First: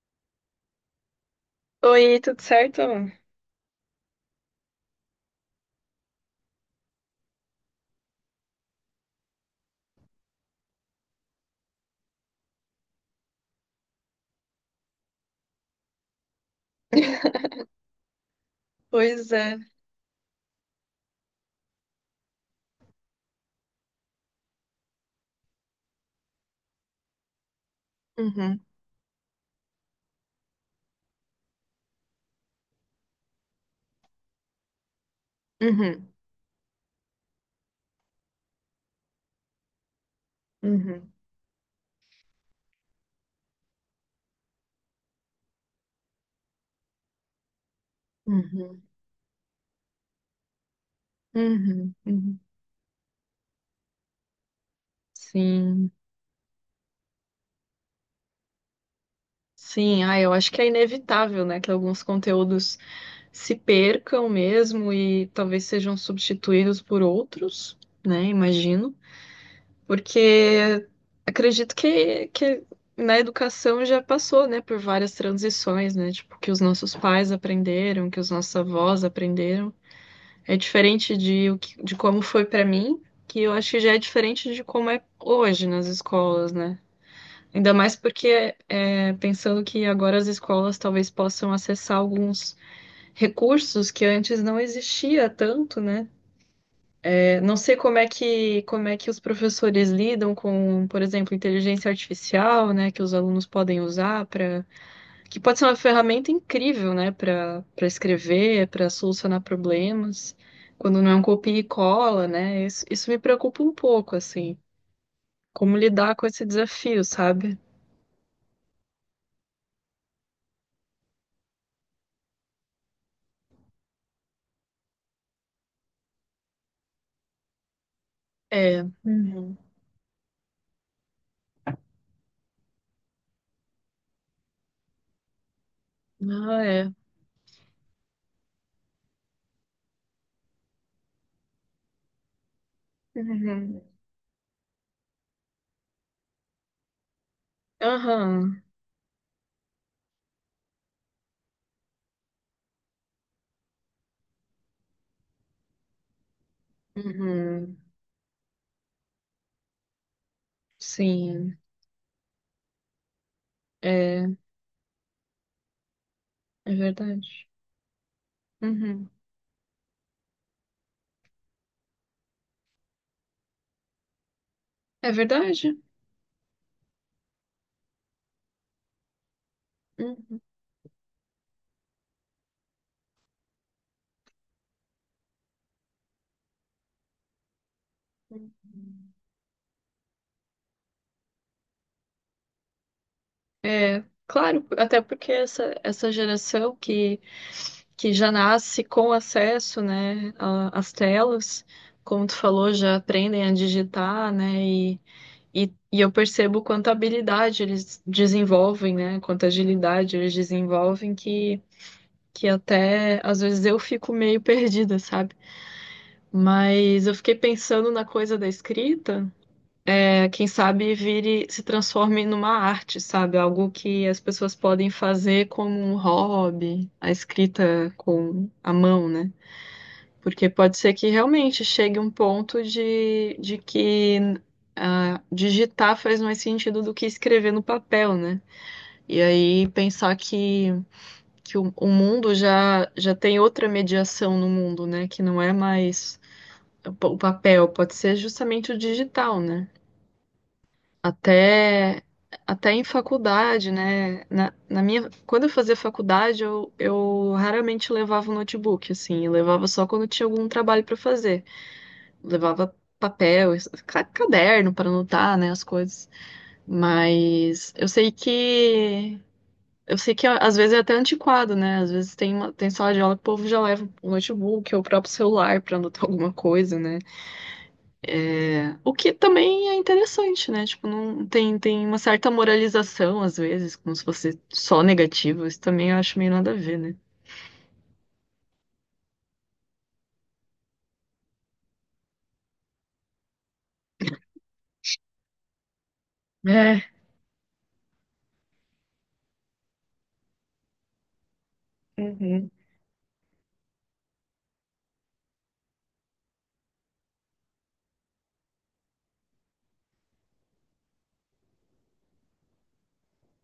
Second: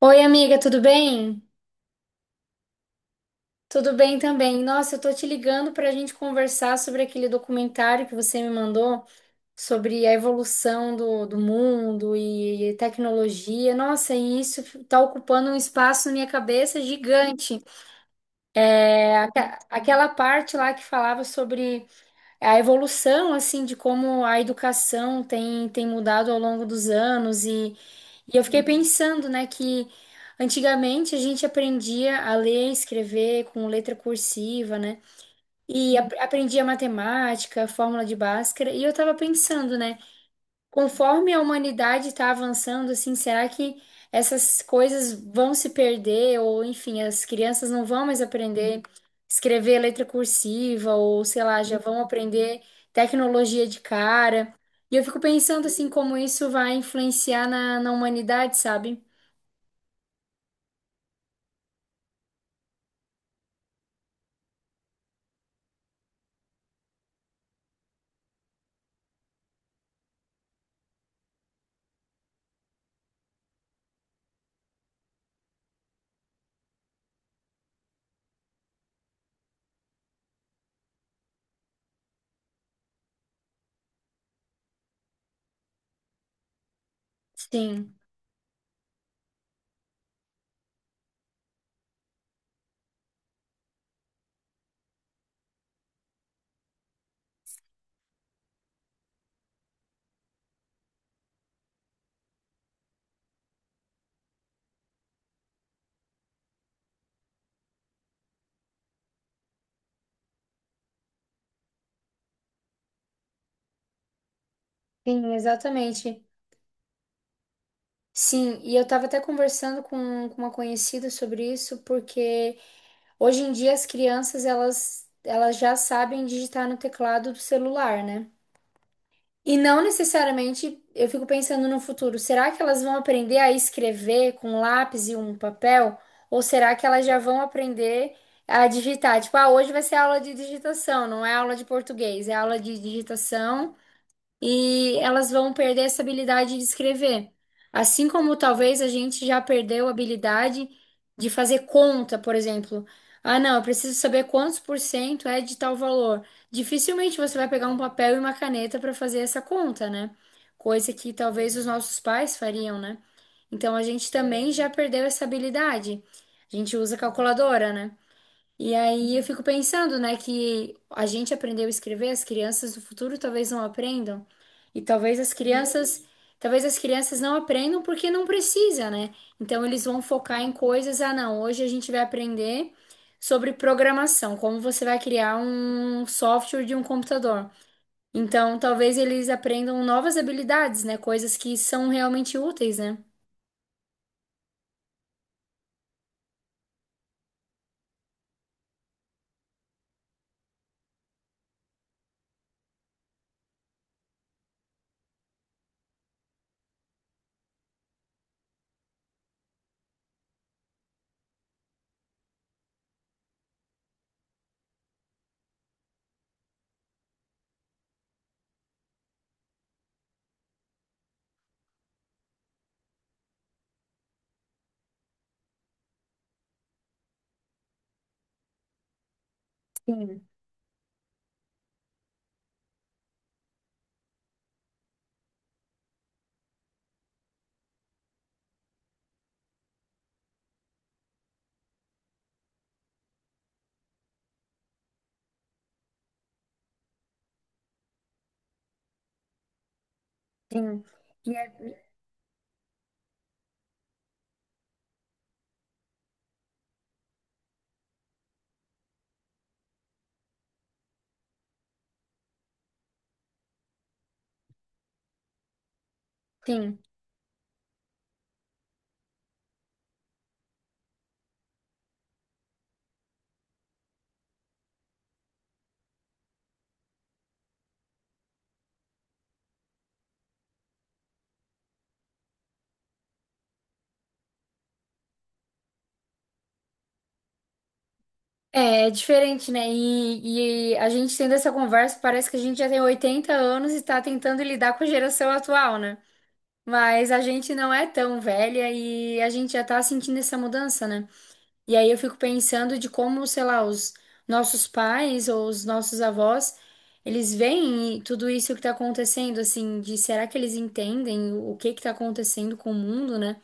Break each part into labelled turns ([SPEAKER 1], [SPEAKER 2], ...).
[SPEAKER 1] Oi, amiga, tudo bem?
[SPEAKER 2] Oi, tudo certo?
[SPEAKER 1] Tudo bem também. Nossa, eu tô te ligando pra gente conversar sobre aquele documentário que você me mandou sobre a evolução do mundo e tecnologia. Nossa, e isso tá ocupando um espaço na minha cabeça gigante. É,
[SPEAKER 2] Pois
[SPEAKER 1] aque-
[SPEAKER 2] é.
[SPEAKER 1] Aquela parte lá que falava sobre a evolução, assim, de como a educação tem mudado ao longo dos anos, e eu
[SPEAKER 2] Uhum,
[SPEAKER 1] fiquei pensando, né, que antigamente a gente aprendia a ler e escrever com letra cursiva, né? E
[SPEAKER 2] uhum,
[SPEAKER 1] aprendia matemática, fórmula de Bhaskara, e eu tava pensando, né,
[SPEAKER 2] uhum,
[SPEAKER 1] conforme a humanidade está avançando, assim, será que essas coisas vão se perder? Ou, enfim, as crianças não vão mais aprender
[SPEAKER 2] uhum,
[SPEAKER 1] escrever letra cursiva, ou sei lá, já
[SPEAKER 2] uhum,
[SPEAKER 1] vão
[SPEAKER 2] uhum.
[SPEAKER 1] aprender tecnologia de cara. E eu fico pensando, assim,
[SPEAKER 2] Sim,
[SPEAKER 1] como isso vai influenciar na humanidade, sabe?
[SPEAKER 2] sim. Ah, eu acho que é inevitável, né, que alguns conteúdos se percam mesmo e talvez sejam substituídos por outros, né, imagino, porque acredito que na educação já passou, né, por várias transições, né, tipo, que os nossos pais aprenderam, que os nossos avós aprenderam. É diferente de, de como foi pra mim, que eu acho que já é diferente de como é hoje nas escolas, né? Ainda
[SPEAKER 1] Sim,
[SPEAKER 2] mais porque pensando que agora as escolas talvez possam acessar alguns recursos que antes não existia tanto, né? É, não sei como é que os professores lidam com, por exemplo, inteligência artificial, né, que os alunos podem usar para que pode ser uma ferramenta incrível, né, para escrever, para solucionar problemas, quando não é um copia e cola, né? Isso me preocupa um pouco, assim,
[SPEAKER 1] sim,
[SPEAKER 2] como lidar
[SPEAKER 1] exatamente.
[SPEAKER 2] com esse desafio, sabe?
[SPEAKER 1] Sim, e eu estava até conversando com uma conhecida sobre isso, porque hoje em dia as crianças elas já sabem digitar no teclado do celular, né?
[SPEAKER 2] É.
[SPEAKER 1] E
[SPEAKER 2] Uhum.
[SPEAKER 1] não necessariamente, eu fico pensando no futuro, será que elas vão aprender a escrever com lápis e um papel? Ou
[SPEAKER 2] Ah,
[SPEAKER 1] será que
[SPEAKER 2] é.
[SPEAKER 1] elas já vão aprender a digitar? Tipo, ah, hoje vai ser aula de digitação, não é aula de português, é aula de digitação,
[SPEAKER 2] Uhum.
[SPEAKER 1] e elas vão perder essa habilidade de escrever. Assim como
[SPEAKER 2] Aham.
[SPEAKER 1] talvez a gente já perdeu a habilidade de fazer conta, por exemplo. Ah, não, eu preciso saber quantos por cento é de tal valor. Dificilmente você vai pegar um
[SPEAKER 2] Uhum.
[SPEAKER 1] papel e uma caneta para fazer essa conta, né? Coisa que talvez
[SPEAKER 2] Sim,
[SPEAKER 1] os nossos pais fariam, né? Então a gente
[SPEAKER 2] é,
[SPEAKER 1] também já perdeu essa habilidade. A
[SPEAKER 2] é
[SPEAKER 1] gente usa
[SPEAKER 2] verdade.
[SPEAKER 1] calculadora, né? E
[SPEAKER 2] Uhum.
[SPEAKER 1] aí eu fico pensando, né, que a gente aprendeu a escrever, as crianças do futuro talvez não aprendam. E
[SPEAKER 2] É verdade.
[SPEAKER 1] talvez as crianças não aprendam porque não precisa, né? Então eles vão focar
[SPEAKER 2] Uhum.
[SPEAKER 1] em coisas, ah, não, hoje a gente vai aprender sobre programação, como você vai criar um software de um computador. Então talvez eles aprendam novas habilidades, né, coisas que são realmente úteis, né?
[SPEAKER 2] É, claro, até porque essa geração que já nasce com acesso, né, às telas, como tu falou, já aprendem a digitar, né, e eu percebo quanta habilidade eles desenvolvem, né, quanta agilidade eles desenvolvem, que até às vezes eu fico meio perdida, sabe? Mas eu fiquei pensando na coisa da escrita. É, quem sabe se transforme numa arte, sabe? Algo que as pessoas podem fazer como um hobby, a escrita com a mão, né?
[SPEAKER 1] Sim,
[SPEAKER 2] Porque pode ser que realmente chegue um ponto de que digitar faz mais sentido do que escrever no papel, né? E aí pensar que o mundo já tem outra mediação no mundo, né? Que não é mais o papel, pode ser justamente o digital, né?
[SPEAKER 1] sim. E é-
[SPEAKER 2] Até, até em faculdade, né? Na minha, quando eu fazia faculdade, eu raramente levava o notebook, assim, eu levava só quando tinha algum trabalho para fazer. Levava papel, caderno para anotar, né, as coisas.
[SPEAKER 1] Sim.
[SPEAKER 2] Mas eu sei que às vezes é até antiquado, né? Às vezes tem sala de aula que o povo já leva o notebook ou o próprio celular para anotar alguma coisa, né? O que também é interessante, né? Tipo, não tem, tem uma certa moralização, às vezes, como se fosse só negativo. Isso também eu acho meio nada a ver, né?
[SPEAKER 1] É, é diferente, né? E a gente tendo essa conversa, parece que a gente já tem 80 anos e tá tentando lidar com a geração atual, né?
[SPEAKER 2] É.
[SPEAKER 1] Mas a gente não é tão velha e a gente já tá sentindo essa mudança, né? E aí eu fico
[SPEAKER 2] Uhum.
[SPEAKER 1] pensando de como, sei lá, os nossos pais ou os nossos avós, eles veem tudo isso que tá acontecendo, assim, de será que eles entendem o que que tá acontecendo com o mundo, né?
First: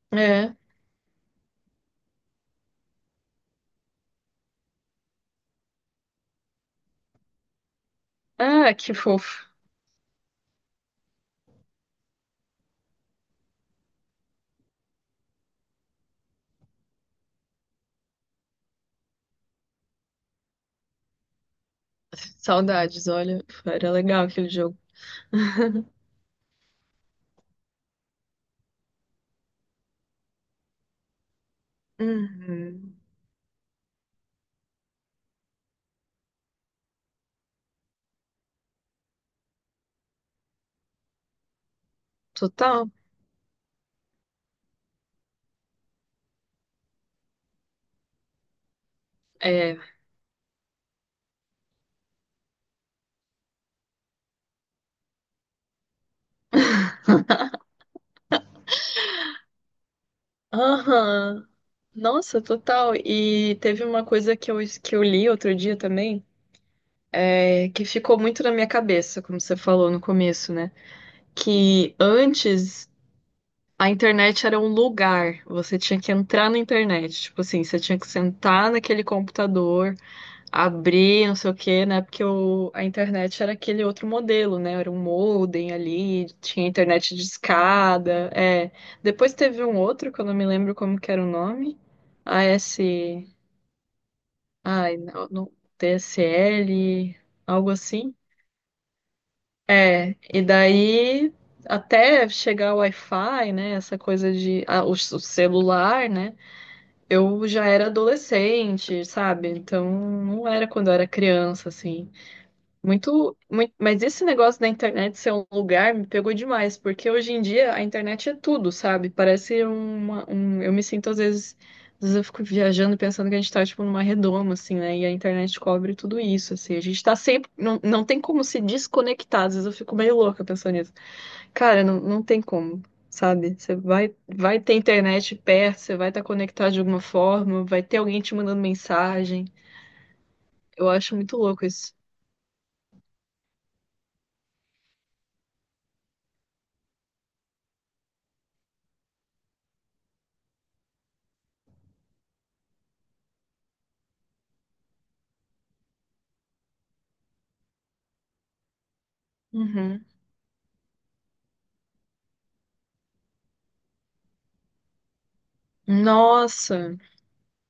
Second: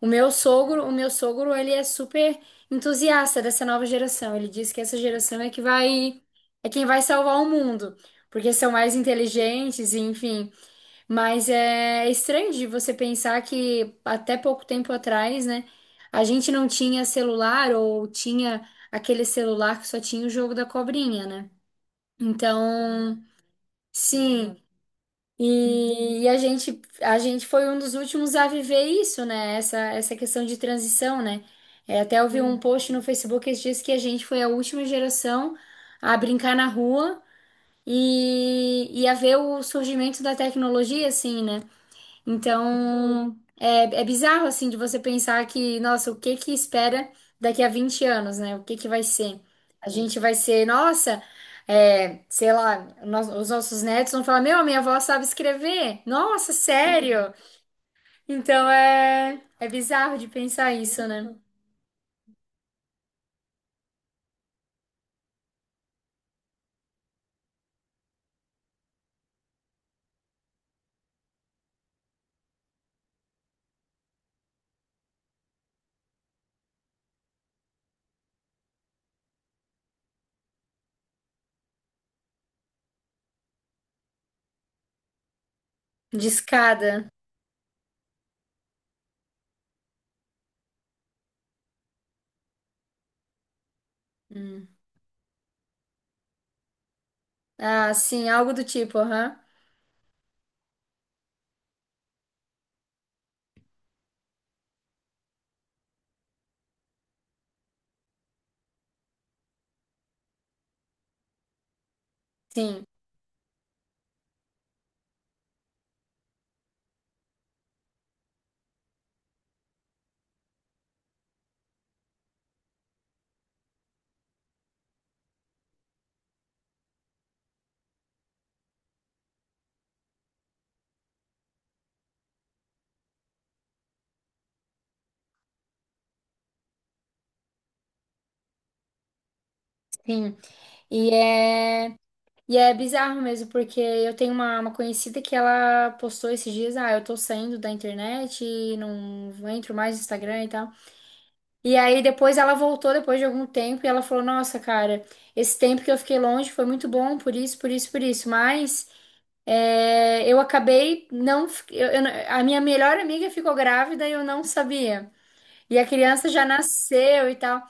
[SPEAKER 1] O meu
[SPEAKER 2] É.
[SPEAKER 1] sogro, o meu sogro, ele é super entusiasta dessa nova geração. Ele diz que essa geração é que vai, é quem vai salvar o mundo, porque são
[SPEAKER 2] Ah,
[SPEAKER 1] mais
[SPEAKER 2] que fofo.
[SPEAKER 1] inteligentes, e enfim. Mas é estranho de você pensar que até pouco tempo atrás, né, a gente não tinha celular ou tinha aquele celular que só tinha o jogo da cobrinha, né?
[SPEAKER 2] Saudades,
[SPEAKER 1] Então,
[SPEAKER 2] olha. Era legal aquele
[SPEAKER 1] sim,
[SPEAKER 2] jogo.
[SPEAKER 1] e, e a gente foi um dos últimos a viver isso, né? Essa questão de transição, né? É, até eu vi um Sim. Post
[SPEAKER 2] Uhum.
[SPEAKER 1] no Facebook esses dias que a gente foi a última geração a brincar na rua e a ver o surgimento da tecnologia, assim, né?
[SPEAKER 2] Total.
[SPEAKER 1] Então, é, é bizarro, assim, de você pensar que, nossa, o que que espera daqui a 20 anos, né? O que que vai ser?
[SPEAKER 2] É.
[SPEAKER 1] A gente vai ser, nossa, é, sei lá, nós- os nossos netos vão falar, meu, a minha avó sabe escrever. Nossa, sério? Então, é, é bizarro de pensar isso, né?
[SPEAKER 2] Aham. Nossa, total. E teve uma coisa que eu li outro dia também, que ficou muito na minha cabeça, como você falou no começo, né? Que antes a internet era um lugar, você tinha que entrar na internet. Tipo assim, você tinha que sentar naquele computador, abrir, não sei o quê, né? Porque a internet era aquele outro modelo, né? Era um modem
[SPEAKER 1] De
[SPEAKER 2] ali, tinha
[SPEAKER 1] escada.
[SPEAKER 2] internet de escada. É. Depois teve um outro, que eu não me lembro como que era o nome. AS.
[SPEAKER 1] Hum.
[SPEAKER 2] Ai, não, não, TSL, algo
[SPEAKER 1] Ah,
[SPEAKER 2] assim.
[SPEAKER 1] sim, algo do tipo, aham.
[SPEAKER 2] É, e daí até chegar o Wi-Fi, né? Essa coisa de o celular, né? Eu já era adolescente, sabe? Então não era quando eu era criança, assim.
[SPEAKER 1] Sim,
[SPEAKER 2] Muito, muito, mas esse negócio da internet ser um lugar me pegou demais, porque hoje em dia a internet é tudo, sabe? Parece eu me sinto às vezes eu fico viajando pensando que a gente tá tipo numa redoma, assim, né? E a internet cobre tudo isso, assim. A gente tá sempre, não, não tem como se desconectar. Às vezes eu fico meio louca pensando nisso. Cara, não, não tem como, sabe? Você vai ter internet perto, você vai estar conectado de alguma forma, vai ter alguém te mandando mensagem.
[SPEAKER 1] sim.
[SPEAKER 2] Eu
[SPEAKER 1] E
[SPEAKER 2] acho muito louco isso.
[SPEAKER 1] é. E é bizarro mesmo, porque eu tenho uma conhecida que ela postou esses dias, ah, eu tô saindo da internet, e não entro mais no Instagram e tal. E aí depois ela voltou depois de algum tempo e ela falou, nossa, cara, esse tempo que eu fiquei longe foi muito bom, por isso, por isso, por isso. Mas
[SPEAKER 2] Uhum.
[SPEAKER 1] é, eu acabei não, fi- eu não- a minha melhor amiga ficou grávida e eu não sabia. E a criança já
[SPEAKER 2] Nossa!
[SPEAKER 1] nasceu e tal.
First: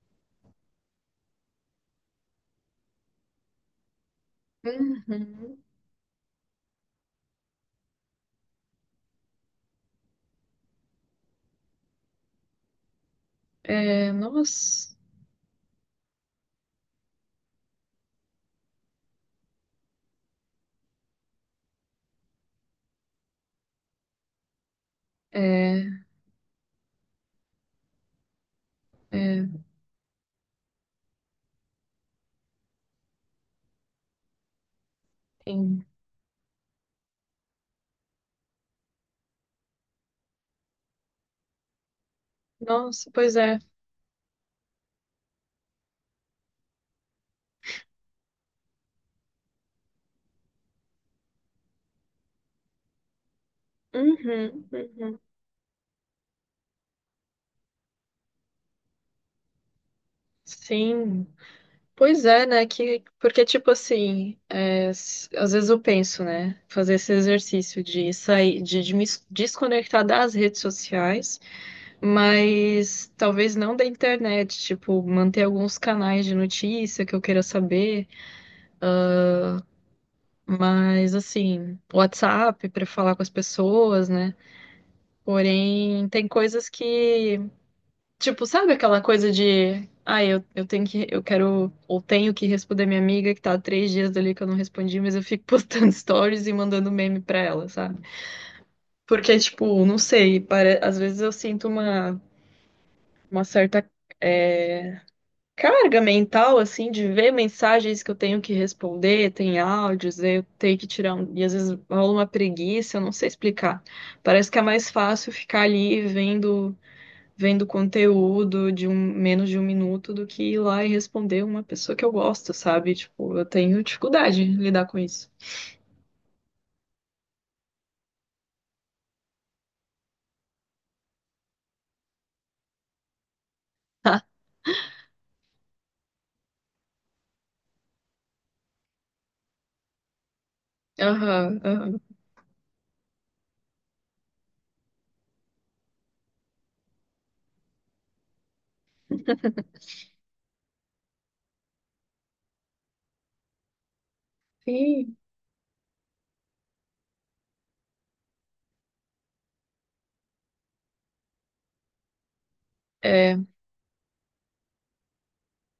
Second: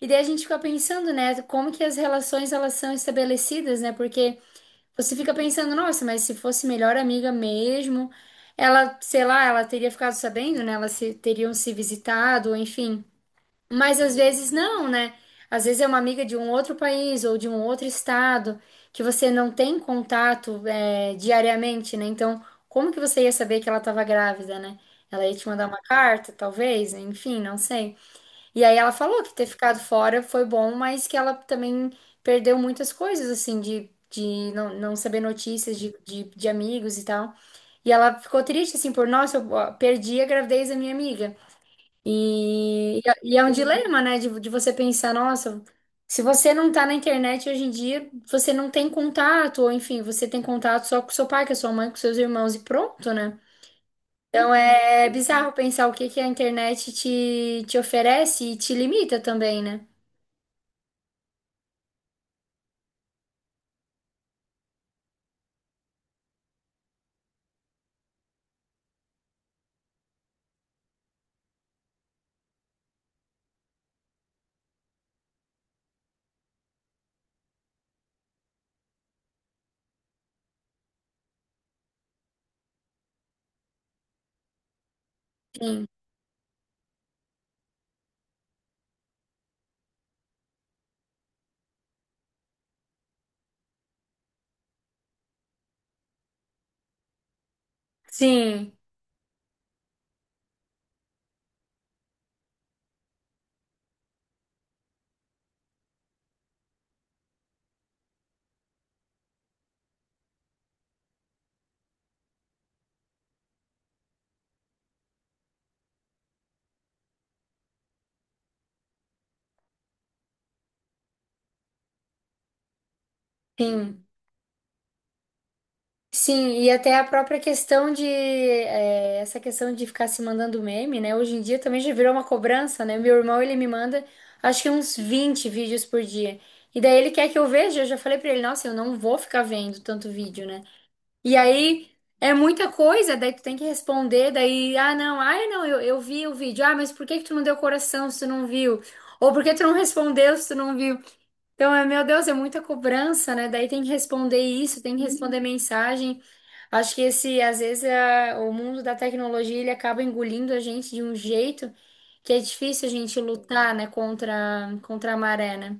[SPEAKER 1] E daí a gente fica pensando, né, como que as relações elas são estabelecidas, né? Porque você fica
[SPEAKER 2] Uhum.
[SPEAKER 1] pensando, nossa, mas se fosse melhor amiga mesmo, ela, sei lá, ela teria ficado sabendo, né? Elas se- teriam se visitado, enfim. Mas
[SPEAKER 2] É,
[SPEAKER 1] às vezes não,
[SPEAKER 2] nossa!
[SPEAKER 1] né? Às vezes é uma amiga de um outro país ou de um outro estado que você não tem contato, é, diariamente, né? Então, como que você ia saber que ela estava grávida, né? Ela ia te mandar uma
[SPEAKER 2] É,
[SPEAKER 1] carta, talvez, enfim, não sei. E aí ela falou que
[SPEAKER 2] é,
[SPEAKER 1] ter ficado fora foi bom, mas que ela também perdeu muitas coisas, assim, de não saber notícias
[SPEAKER 2] tem-
[SPEAKER 1] de amigos e tal. E ela ficou triste, assim, por, nossa, eu ó, perdi a gravidez da minha amiga.
[SPEAKER 2] Nossa, pois
[SPEAKER 1] E é um
[SPEAKER 2] é.
[SPEAKER 1] dilema, né, de você pensar, nossa, se você não tá na internet hoje em dia, você não tem contato, ou enfim, você tem contato só com seu pai, com a sua mãe, com seus irmãos e pronto, né? Então
[SPEAKER 2] Uhum,
[SPEAKER 1] é
[SPEAKER 2] uhum.
[SPEAKER 1] bizarro pensar o que que a internet te oferece e te limita também, né?
[SPEAKER 2] Sim. Pois é, né? Porque, tipo assim, às vezes eu penso, né? Fazer esse exercício de sair, de me desconectar das redes sociais. Mas talvez não da internet, tipo, manter alguns canais de notícia que eu queira saber, mas assim, WhatsApp para falar com as pessoas, né?
[SPEAKER 1] Sim,
[SPEAKER 2] Porém, tem coisas que, tipo, sabe aquela coisa de, eu eu quero, ou tenho que responder minha amiga que tá há 3 dias dali que eu não respondi, mas eu fico postando stories e mandando meme pra ela, sabe?
[SPEAKER 1] sim,
[SPEAKER 2] Porque, tipo, não sei, às vezes eu sinto uma certa. eh, carga mental, assim, de ver mensagens que eu tenho que responder, tem áudios, eu tenho que tirar E às vezes rola uma preguiça, eu não sei explicar. Parece que é mais fácil ficar ali vendo conteúdo menos de um minuto do que ir lá e responder uma pessoa que eu gosto, sabe? Tipo, eu tenho
[SPEAKER 1] sim.
[SPEAKER 2] dificuldade em lidar com isso.
[SPEAKER 1] Sim, e até a própria questão de é, essa questão de ficar se mandando meme, né? Hoje em dia também já virou uma cobrança, né? Meu irmão, ele me manda acho que uns 20 vídeos por dia. E daí ele quer que eu veja, eu já falei pra ele, nossa, eu não vou ficar vendo tanto vídeo, né? E
[SPEAKER 2] Aham,
[SPEAKER 1] aí
[SPEAKER 2] aham.
[SPEAKER 1] é muita coisa, daí tu tem que responder, daí, ah, não, ai, não, eu vi o vídeo. Ah, mas por que que tu não deu coração se tu não viu? Ou por que tu não respondeu se tu não viu? Então, é, meu Deus, é muita cobrança, né? Daí tem que responder isso, tem que
[SPEAKER 2] Sim,
[SPEAKER 1] responder mensagem. Acho que esse, às vezes, o mundo da tecnologia, ele acaba engolindo a gente de um jeito que é difícil a gente
[SPEAKER 2] é,
[SPEAKER 1] lutar, né, contra a maré, né?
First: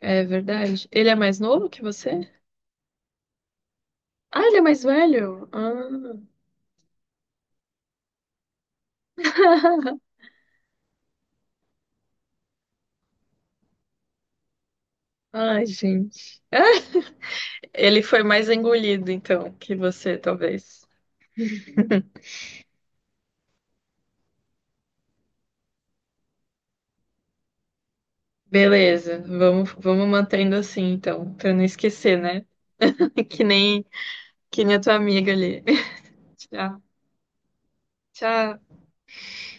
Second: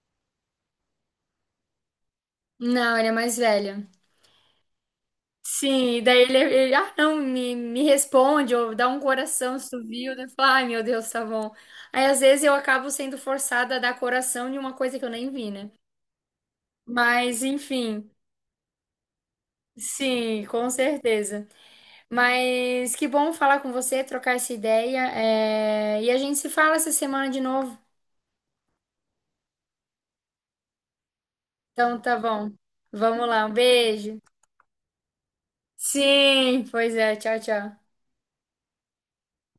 [SPEAKER 2] é verdade. Ele é mais novo que você?
[SPEAKER 1] Não, ele é mais velho.
[SPEAKER 2] Ah, ele é mais velho?
[SPEAKER 1] Sim, e
[SPEAKER 2] Ah.
[SPEAKER 1] daí ele, ah, não, me responde, ou dá um coração se tu viu, daí eu ai meu Deus, tá bom. Aí às vezes eu acabo sendo forçada a dar coração de uma coisa que eu nem vi,
[SPEAKER 2] Ai,
[SPEAKER 1] né?
[SPEAKER 2] gente.
[SPEAKER 1] Mas
[SPEAKER 2] Ele
[SPEAKER 1] enfim,
[SPEAKER 2] foi mais engolido, então, que você,
[SPEAKER 1] sim, com
[SPEAKER 2] talvez.
[SPEAKER 1] certeza. Mas que bom falar com você, trocar essa ideia, é, e a gente se fala essa semana de novo.
[SPEAKER 2] Beleza, vamos mantendo assim, então, pra não
[SPEAKER 1] Então tá
[SPEAKER 2] esquecer, né?
[SPEAKER 1] bom, vamos
[SPEAKER 2] Que
[SPEAKER 1] lá, um
[SPEAKER 2] nem,
[SPEAKER 1] beijo.
[SPEAKER 2] que nem a tua amiga ali.
[SPEAKER 1] Sim,
[SPEAKER 2] Tchau.
[SPEAKER 1] pois é, tchau, tchau.
[SPEAKER 2] Tchau.